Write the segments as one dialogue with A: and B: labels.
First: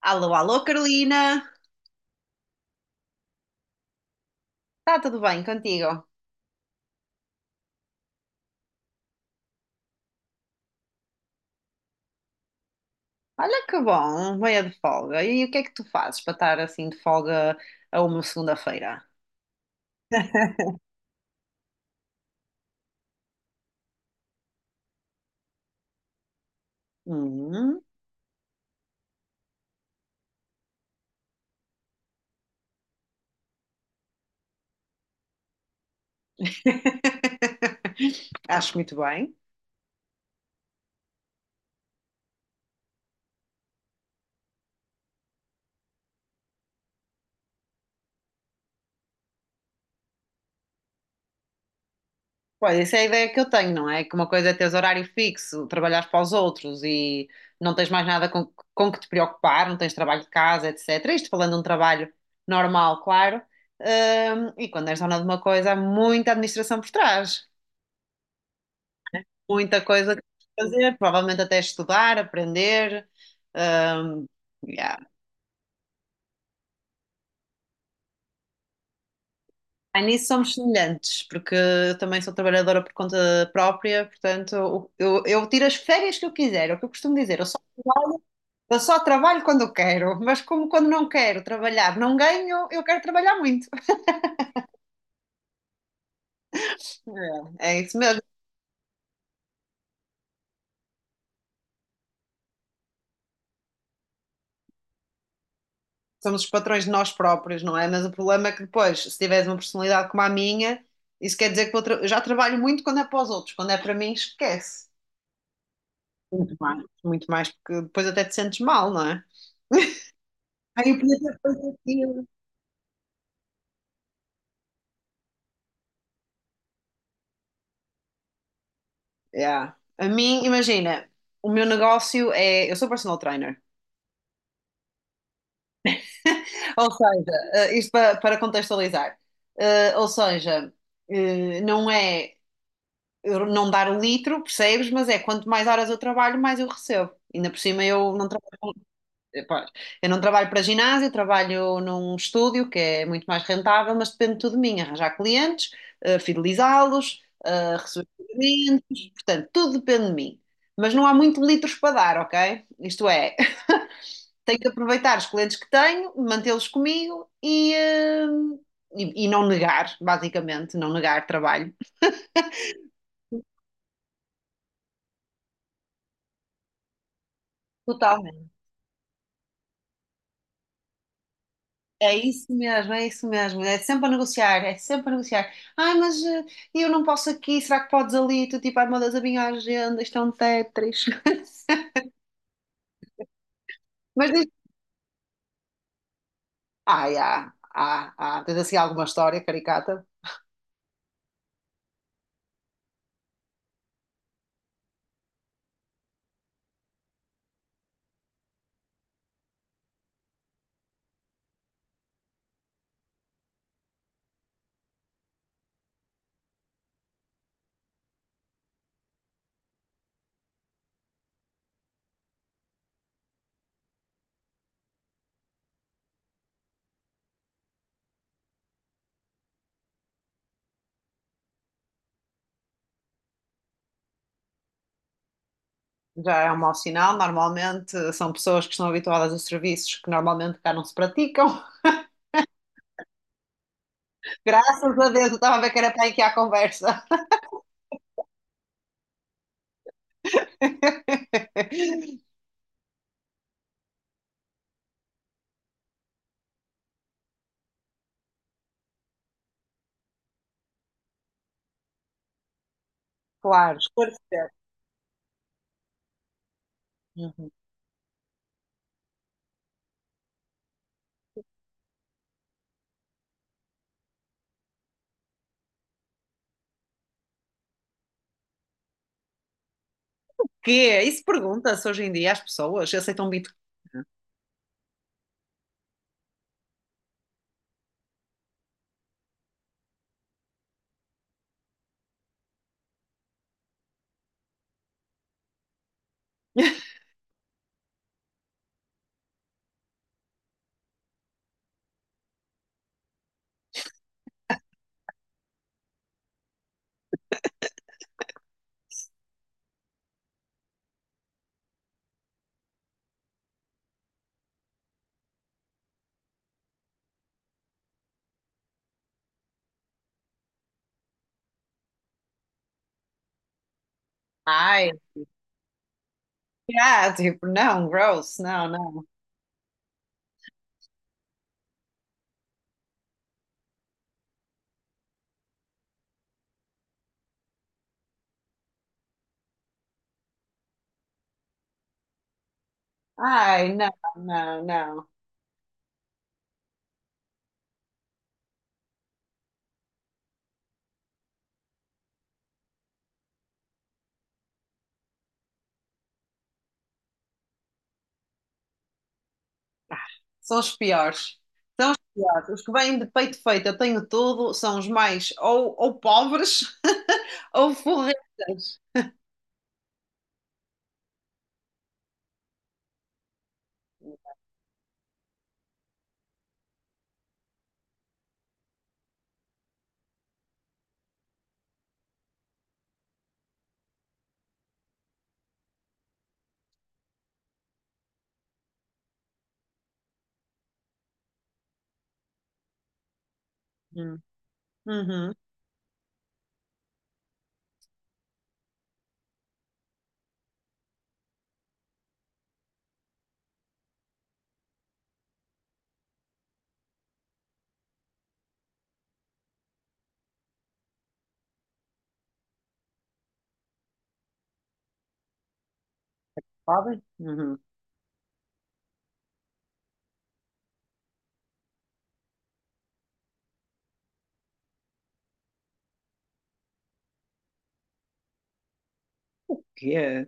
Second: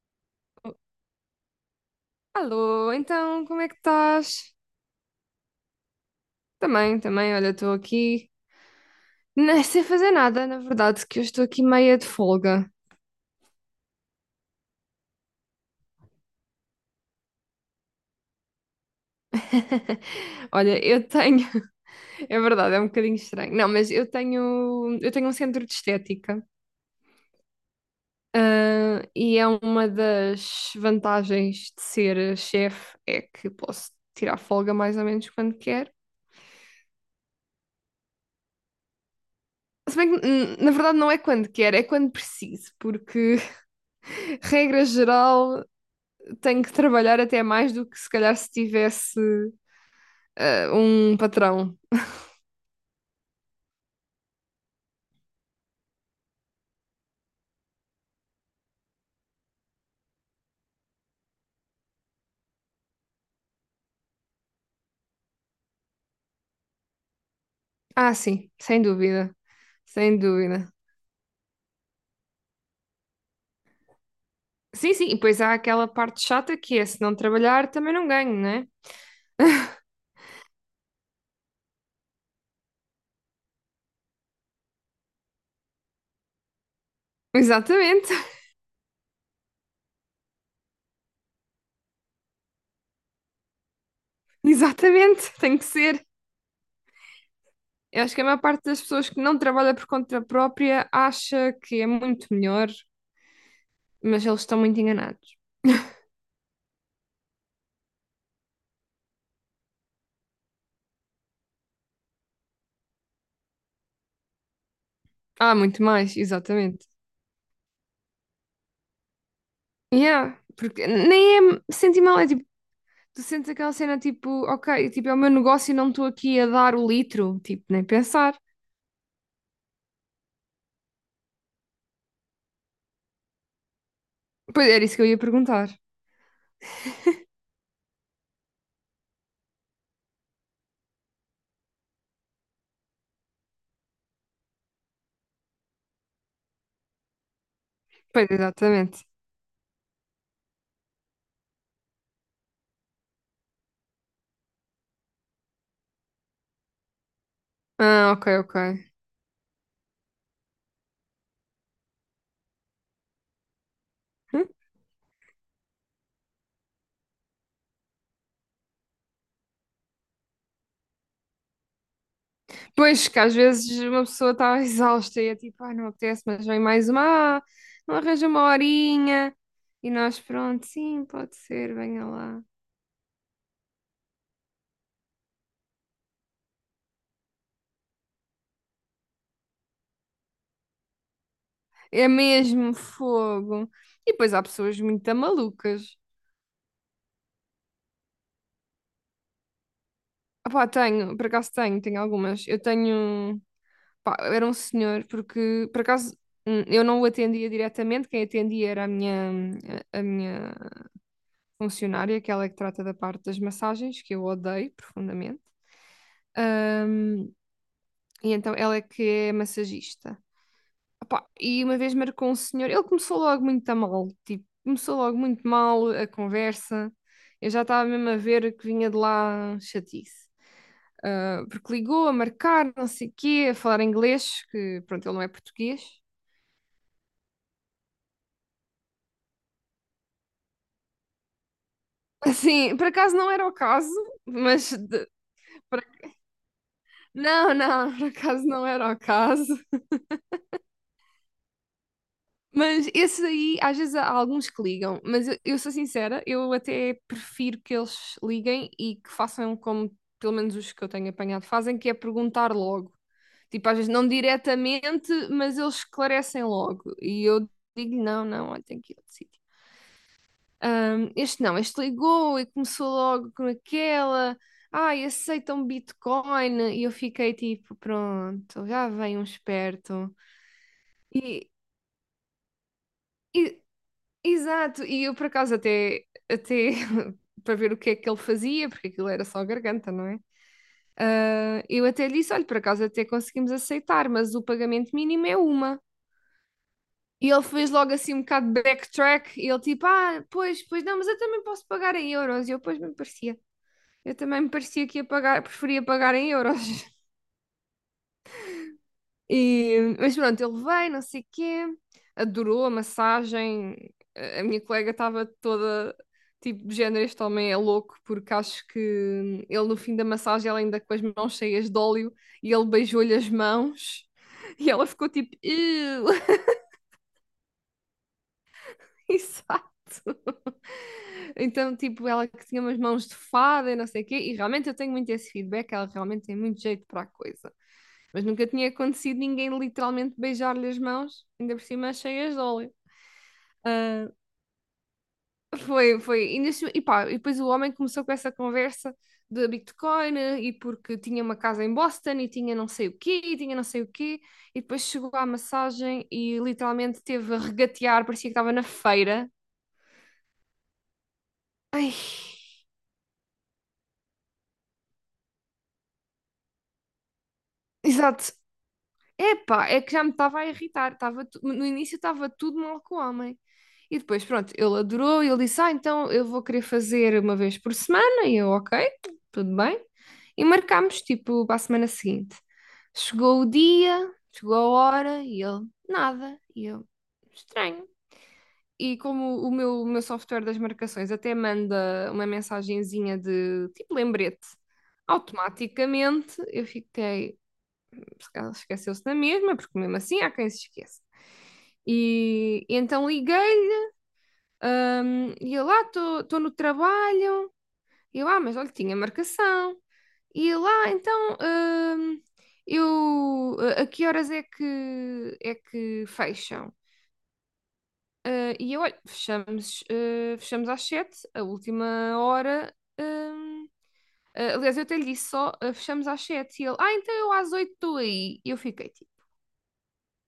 A: Alô, alô, Carolina.
B: Alô, então, como é que estás?
A: Está tudo bem contigo?
B: Também, também, olha, estou aqui nem sem fazer nada, na verdade, que eu estou aqui meia de folga.
A: Olha que bom, meia de folga. E o que é que tu fazes para estar assim de folga a uma segunda-feira?
B: Olha, eu tenho, é verdade, é um bocadinho estranho. Não, mas eu tenho um centro de estética,
A: Hum.
B: e é uma das vantagens de ser chefe é que posso tirar folga mais ou menos quando quero.
A: Acho muito bem.
B: Se bem que, na verdade, não é quando quero, é quando preciso, porque, regra geral, tenho que trabalhar até mais do que se calhar se tivesse um patrão.
A: Pois, essa é a ideia que eu tenho, não é? Que uma coisa é teres horário fixo, trabalhares para os outros e não tens mais nada com que te preocupar, não tens trabalho de casa, etc. Isto falando de um trabalho normal, claro. E quando és dona de uma coisa, há muita administração por trás.
B: Ah, sim, sem dúvida.
A: Muita coisa
B: Sem
A: que
B: dúvida.
A: fazer, provavelmente até estudar, aprender. hum,
B: Sim,
A: yeah.
B: sim, e pois há aquela parte chata que é se não trabalhar também não ganho, não é?
A: Ah, nisso somos semelhantes, porque eu também sou trabalhadora por conta própria, portanto, eu tiro as férias que eu quiser, é o que eu costumo dizer, eu só
B: Exatamente,
A: trabalho, eu só trabalho quando eu quero, mas como quando não quero trabalhar, não ganho, eu quero trabalhar muito.
B: exatamente, tem que ser.
A: É isso
B: Eu acho
A: mesmo.
B: que a maior parte das pessoas que não trabalha por conta própria acha que é muito melhor, mas eles estão muito enganados.
A: Somos os patrões de nós próprios, não é? Mas o problema é que depois, se tiveres uma personalidade como a minha, isso quer dizer que eu já trabalho muito quando é para os outros, quando é para mim, esquece.
B: Ah, muito mais, exatamente.
A: Muito mais, porque depois até te sentes mal, não é?
B: Yeah, porque
A: Ai, eu podia
B: nem é
A: ter
B: sentir mal,
A: pedido.
B: é tipo, tu sentes aquela cena tipo, ok, tipo, é o meu negócio e não estou aqui a dar o litro, tipo, nem pensar.
A: Yeah. A mim, imagina, o meu negócio é. Eu sou personal trainer.
B: Pois era isso que eu ia perguntar.
A: Ou seja, isto para contextualizar. Ou seja, não é eu não dar o litro, percebes? Mas é quanto mais horas eu trabalho, mais eu recebo. Ainda por cima eu
B: Pois,
A: não.
B: exatamente.
A: Pois. Eu não trabalho para ginásio, trabalho num estúdio que é muito mais rentável, mas depende tudo de mim, arranjar clientes, fidelizá-los, receber
B: Ah, ok, ok.
A: clientes, portanto, tudo depende de mim. Mas não há muito litros para dar, ok? Isto é,
B: Hum?
A: tenho que aproveitar os clientes que tenho, mantê-los comigo e não negar, basicamente, não negar trabalho.
B: Pois, que às vezes uma pessoa está exausta e é tipo, ah, não apetece, mas vem mais uma, ah, não
A: Total.
B: arranja uma horinha. E nós, pronto, sim, pode ser, venha
A: É
B: lá.
A: isso mesmo, é isso mesmo. É sempre a negociar, é sempre a negociar. Ai, mas eu não posso aqui, será que podes ali? Tu tipo, ai meu Deus, a minha agenda, isto é um Tetris.
B: É mesmo fogo. E
A: Mas
B: depois há
A: diz,
B: pessoas muito malucas.
A: ai, tens assim alguma história caricata?
B: Ah, pá, tenho, por acaso tenho, tenho algumas. Eu tenho. Pá, era um senhor, porque por acaso eu não o atendia diretamente, quem atendia era a minha, a minha funcionária, que aquela que trata da parte das massagens, que eu odeio profundamente. Hum, e então ela é que é massagista. Opá, e uma vez marcou um senhor, ele começou logo muito a mal, tipo, começou logo muito mal a conversa. Eu já estava mesmo a ver que vinha de lá chatice. Ah, porque ligou a marcar, não sei o quê, a falar inglês, que pronto, ele não é português.
A: Já é um mau sinal, normalmente são pessoas que estão habituadas a serviços que normalmente cá não se praticam.
B: Sim, por acaso não era o caso, mas
A: Graças a Deus, eu estava a ver que
B: por-
A: era para aqui a conversa.
B: não, não, por acaso não era o caso. Mas esses aí, às vezes há alguns que ligam, mas eu sou sincera, eu até prefiro que eles liguem e que façam como pelo menos os que eu tenho apanhado fazem, que é perguntar logo. Tipo, às
A: Claro,
B: vezes não
A: esclarecer.
B: diretamente, mas eles esclarecem logo. E eu
A: Uhum.
B: digo, não, não, olha, tenho que ir ao. Este não, este ligou e começou logo com aquela. Ai, aceitam Bitcoin. E eu fiquei tipo, pronto, já vem um esperto.
A: Que é, isso
B: E,
A: pergunta-se hoje em dia às pessoas, se aceitam Bitcoin.
B: e- exato, e eu por acaso até, até para ver o que é que ele fazia, porque aquilo era só garganta, não é? Ah, eu até lhe disse, olha, por acaso até conseguimos aceitar, mas o pagamento mínimo é uma. E ele fez logo assim um bocado de backtrack, e ele tipo, ah, pois, pois não, mas eu também posso pagar em euros. E eu, pois, me parecia. Eu também me parecia que ia pagar, preferia pagar em euros. E, mas pronto, ele veio, não sei o quê, adorou a massagem. A minha colega estava toda tipo de género, este homem é louco, porque acho que ele no fim da massagem, ela ainda com as mãos cheias de óleo, e ele beijou-lhe as mãos, e ela
A: Ai,
B: ficou tipo,
A: tipo, não, gross, não, não.
B: exato. Então, tipo, ela que tinha umas mãos de fada e não sei o quê, e realmente eu tenho muito esse feedback, ela realmente tem muito jeito para a coisa. Mas nunca tinha acontecido ninguém literalmente beijar-lhe as mãos, ainda por cima cheias de óleo.
A: Ai, não,
B: Ah,
A: não, não.
B: foi, foi. E, e pá, e depois o homem começou com essa conversa de Bitcoin e porque tinha uma casa em Boston e tinha não sei o quê, e tinha não sei o quê, e depois chegou à massagem e literalmente teve a regatear, parecia que estava na feira.
A: São os piores.
B: Ai,
A: Piores. Os que vêm de peito feito, eu tenho tudo, são os mais ou pobres ou
B: exato,
A: forretas.
B: epá, é que já me estava a irritar. No início estava tudo mal com o homem. E depois, pronto, ele adorou, e ele disse: Ah, então eu vou querer fazer uma vez por semana. E eu, ok, tudo bem. E marcámos, tipo, para a semana seguinte. Chegou o dia, chegou a hora, e ele, nada. E eu, estranho. E como o meu software das marcações até manda uma mensagenzinha de tipo
A: Hum.
B: lembrete
A: Uhum.
B: automaticamente, eu fiquei, porque ela esqueceu-se da mesma, porque mesmo assim há quem se esqueça. E então liguei-lhe e eu lá estou no trabalho, e eu, lá, ah, mas olha, tinha marcação. E eu lá, então, eu, a que horas é que fecham?
A: Pobre? Uhum.
B: Ah, e eu, olha, fechamos, ah, fechamos às sete, a última hora. hum, ah, aliás, eu até lhe disse só, ah, fechamos às sete. E ele, ah, então eu às oito estou aí. E eu fiquei tipo.
A: O quê?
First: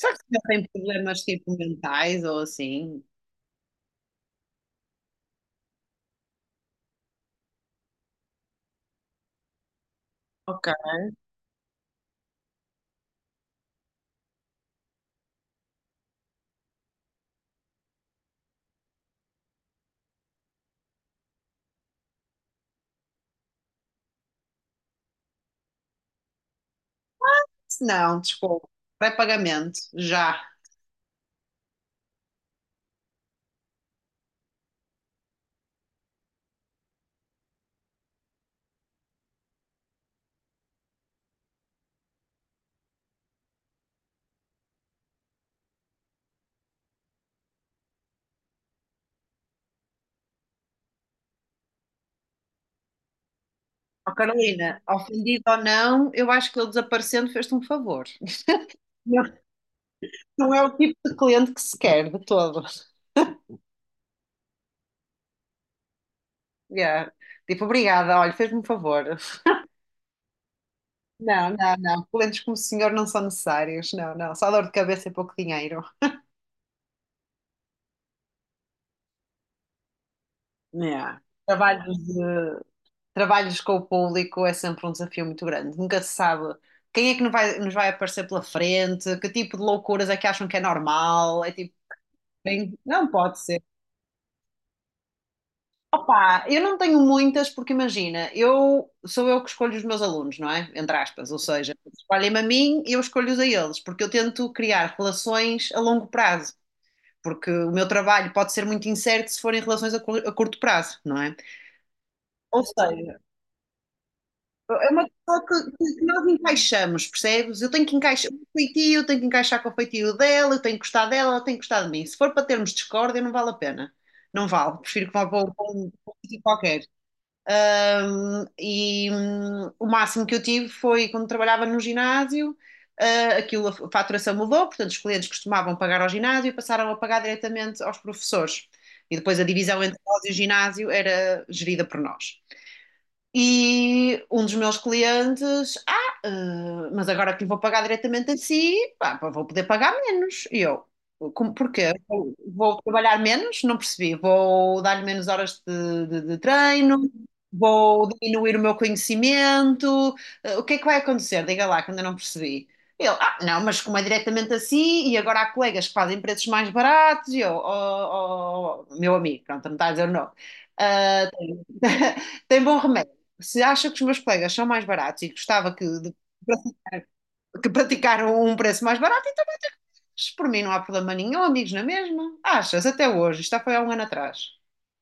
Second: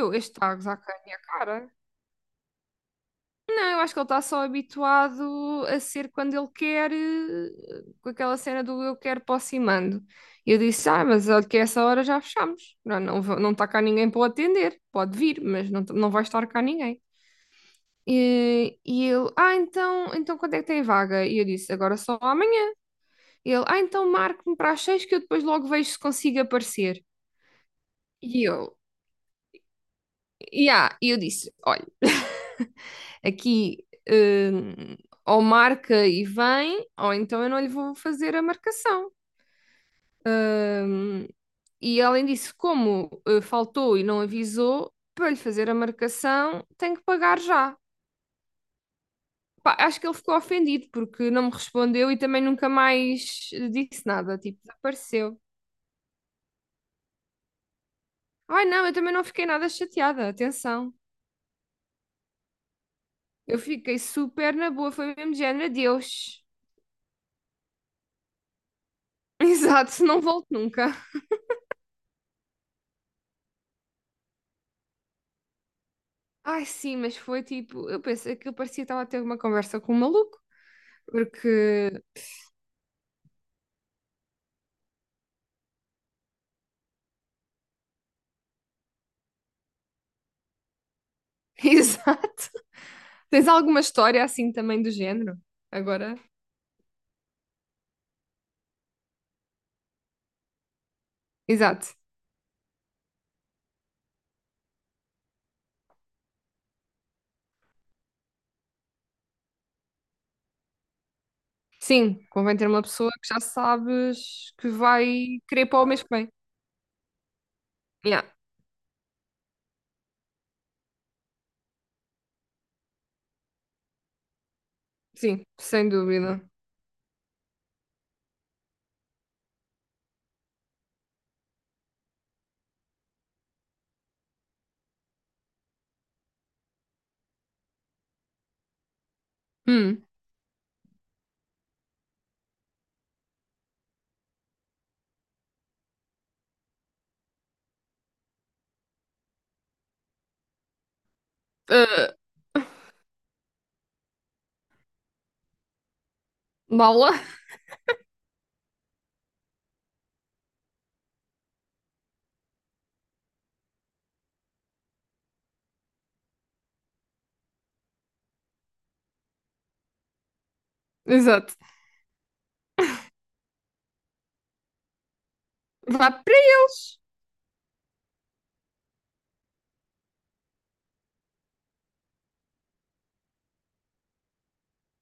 B: Eu,
A: que
B: este
A: já
B: está a
A: tem
B: gozar com a minha
A: problemas tipo
B: cara.
A: mentais ou assim?
B: Não, eu acho que ele está só habituado a ser quando ele quer, com aquela cena do eu quero, posso e mando. E eu
A: Ok.
B: disse, ah, mas olha que a essa hora já fechamos. Não, não, não está cá ninguém para o atender. Pode vir, mas não, não vai estar cá ninguém. E ele, ah, então, então quando é que tem vaga? E eu disse, agora só amanhã. E ele, ah, então marque-me para as seis que eu depois logo vejo se consigo aparecer.
A: Não,
B: E
A: desculpa.
B: eu,
A: Vai pagamento, já.
B: yeah, e eu disse, olha. Aqui hum, ou marca e vem, ou então eu não lhe vou fazer a marcação. Hum, e além disso, como faltou e não avisou, para lhe fazer a marcação, tem que pagar já. Pá, acho que ele ficou ofendido porque não me respondeu e também nunca mais disse
A: Ó
B: nada, tipo,
A: Carolina,
B: desapareceu.
A: ofendido ou não, eu acho que ele desaparecendo fez-te um favor.
B: Ai não, eu também não
A: Não,
B: fiquei nada chateada,
A: não é o
B: atenção.
A: tipo de cliente que se quer, de todo.
B: Eu fiquei super na boa, foi mesmo de género, adeus.
A: Yeah. Tipo, obrigada, olha, fez-me um favor.
B: Exato, não volto nunca.
A: Não, não, não. Clientes como o senhor não são necessários. Não, não. Só dor de cabeça e pouco dinheiro.
B: Ai, sim, mas foi tipo, eu pensei que eu parecia que estava a ter uma conversa com um maluco,
A: Yeah.
B: porque.
A: Trabalhos, trabalhos com o público é sempre um desafio muito grande. Nunca se sabe quem é que nos vai aparecer pela frente, que tipo de loucuras é que acham que é normal. É tipo,
B: Exato.
A: bem, não pode
B: Tens
A: ser.
B: alguma história assim também do género? Agora?
A: Opa, eu não tenho muitas porque imagina, eu sou eu que escolho os meus alunos, não é? Entre aspas, ou seja,
B: Exato.
A: escolhem-me a mim e eu escolho-os a eles, porque eu tento criar relações a longo prazo, porque o meu trabalho pode ser muito incerto se forem relações a curto prazo, não é?
B: Sim, convém
A: Ou
B: ter uma pessoa
A: seja,
B: que já sabes que
A: é
B: vai
A: uma pessoa
B: querer
A: que,
B: para o
A: que-
B: mês
A: que
B: que
A: nós
B: vem.
A: encaixamos, percebes? Eu tenho que
B: Yeah,
A: encaixar o feitio, tenho que encaixar com o feitio dela, eu tenho que gostar dela, ela tem que gostar de mim. Se for para termos discórdia, não vale a pena. Não vale, prefiro que vá para
B: sim,
A: um para
B: sem
A: um sítio
B: dúvida.
A: qualquer. O máximo que eu tive foi quando trabalhava no ginásio, aquilo, a faturação mudou, portanto, os clientes costumavam pagar ao ginásio e passaram a pagar diretamente aos professores. E depois a divisão entre
B: Hum.
A: nós e o ginásio era gerida por nós. E um dos meus clientes, mas agora que lhe vou pagar diretamente a si, pá, pá, vou poder pagar menos. E eu, como, porquê?
B: eh,
A: Vou trabalhar menos? Não percebi. Vou dar-lhe menos horas de treino,
B: mala?
A: vou diminuir o meu conhecimento. O que é que vai acontecer? Diga lá, que ainda não percebi. Ele, não, mas como é diretamente assim, e agora há colegas que fazem preços mais baratos, e eu, meu amigo, pronto, não está a dizer não. Ah,
B: Exato.
A: tem, tem bom remédio. Se acha que os meus colegas são mais baratos e gostava que,
B: Vá
A: de-
B: para eles.
A: que praticaram um preço mais barato, então vai ter que. Por mim não há problema nenhum, amigos na mesma. Achas? Até hoje. Isto já foi há um ano atrás.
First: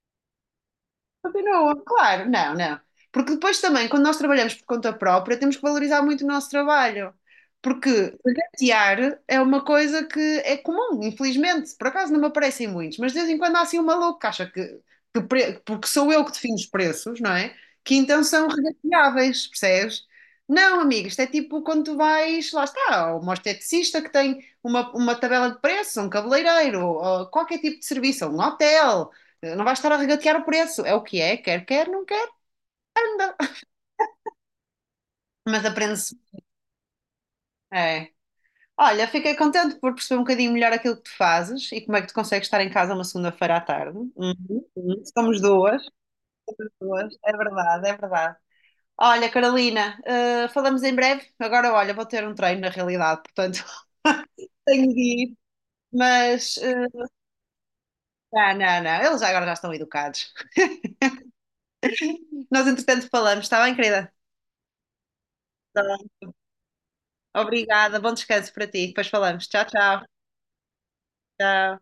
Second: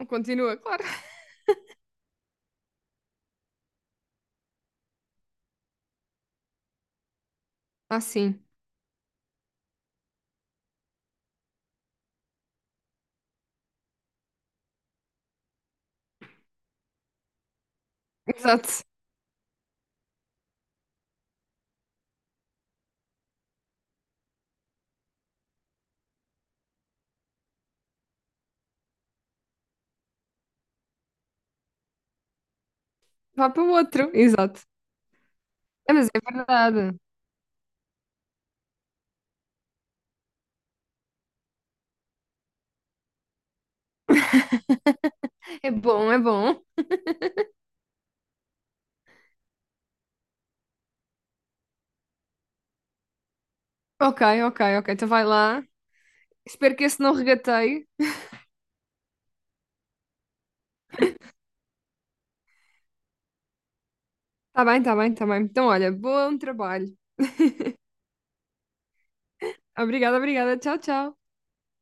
B: Continua, claro.
A: Continua, claro, não, não. Porque depois também, quando nós trabalhamos por conta própria, temos que valorizar muito o nosso trabalho. Porque
B: Ah, sim.
A: latear é uma coisa que é comum, infelizmente. Por acaso não me aparecem muitos, mas de vez em quando há assim um maluco que acha que, porque sou eu que defino os preços, não é? Que então são
B: Exato.
A: regateáveis, percebes? Não, amigo, isto é tipo quando tu vais, lá está, ou uma esteticista que tem uma tabela de preços, ou um cabeleireiro, ou qualquer tipo de serviço, ou um hotel. Não vais estar a regatear o preço. É o que é, quer, não quer, anda.
B: Vá para o outro. Exato.
A: Mas
B: É, mas
A: aprende-se.
B: é verdade.
A: É. Olha, fiquei contente por perceber um bocadinho melhor aquilo que tu fazes e como é que tu consegues estar em casa uma segunda-feira à tarde. Uhum, uhum. Somos
B: É
A: duas,
B: bom, é bom.
A: duas. É verdade, é verdade. Olha, Carolina, falamos em breve. Agora, olha, vou ter um treino na realidade, portanto,
B: Ok, ok,
A: tenho
B: ok.
A: de
B: Então vai
A: ir.
B: lá.
A: Mas,
B: Espero que esse não regateie.
A: não, não, não, eles agora já estão educados. Nós, entretanto, falamos, está bem, querida?
B: Tá bem, tá bem, tá bem. Então,
A: Tá
B: olha,
A: bem.
B: bom trabalho.
A: Obrigada, bom descanso para ti. Depois falamos. Tchau, tchau.
B: Obrigada, obrigada. Tchau, tchau.
A: Tchau.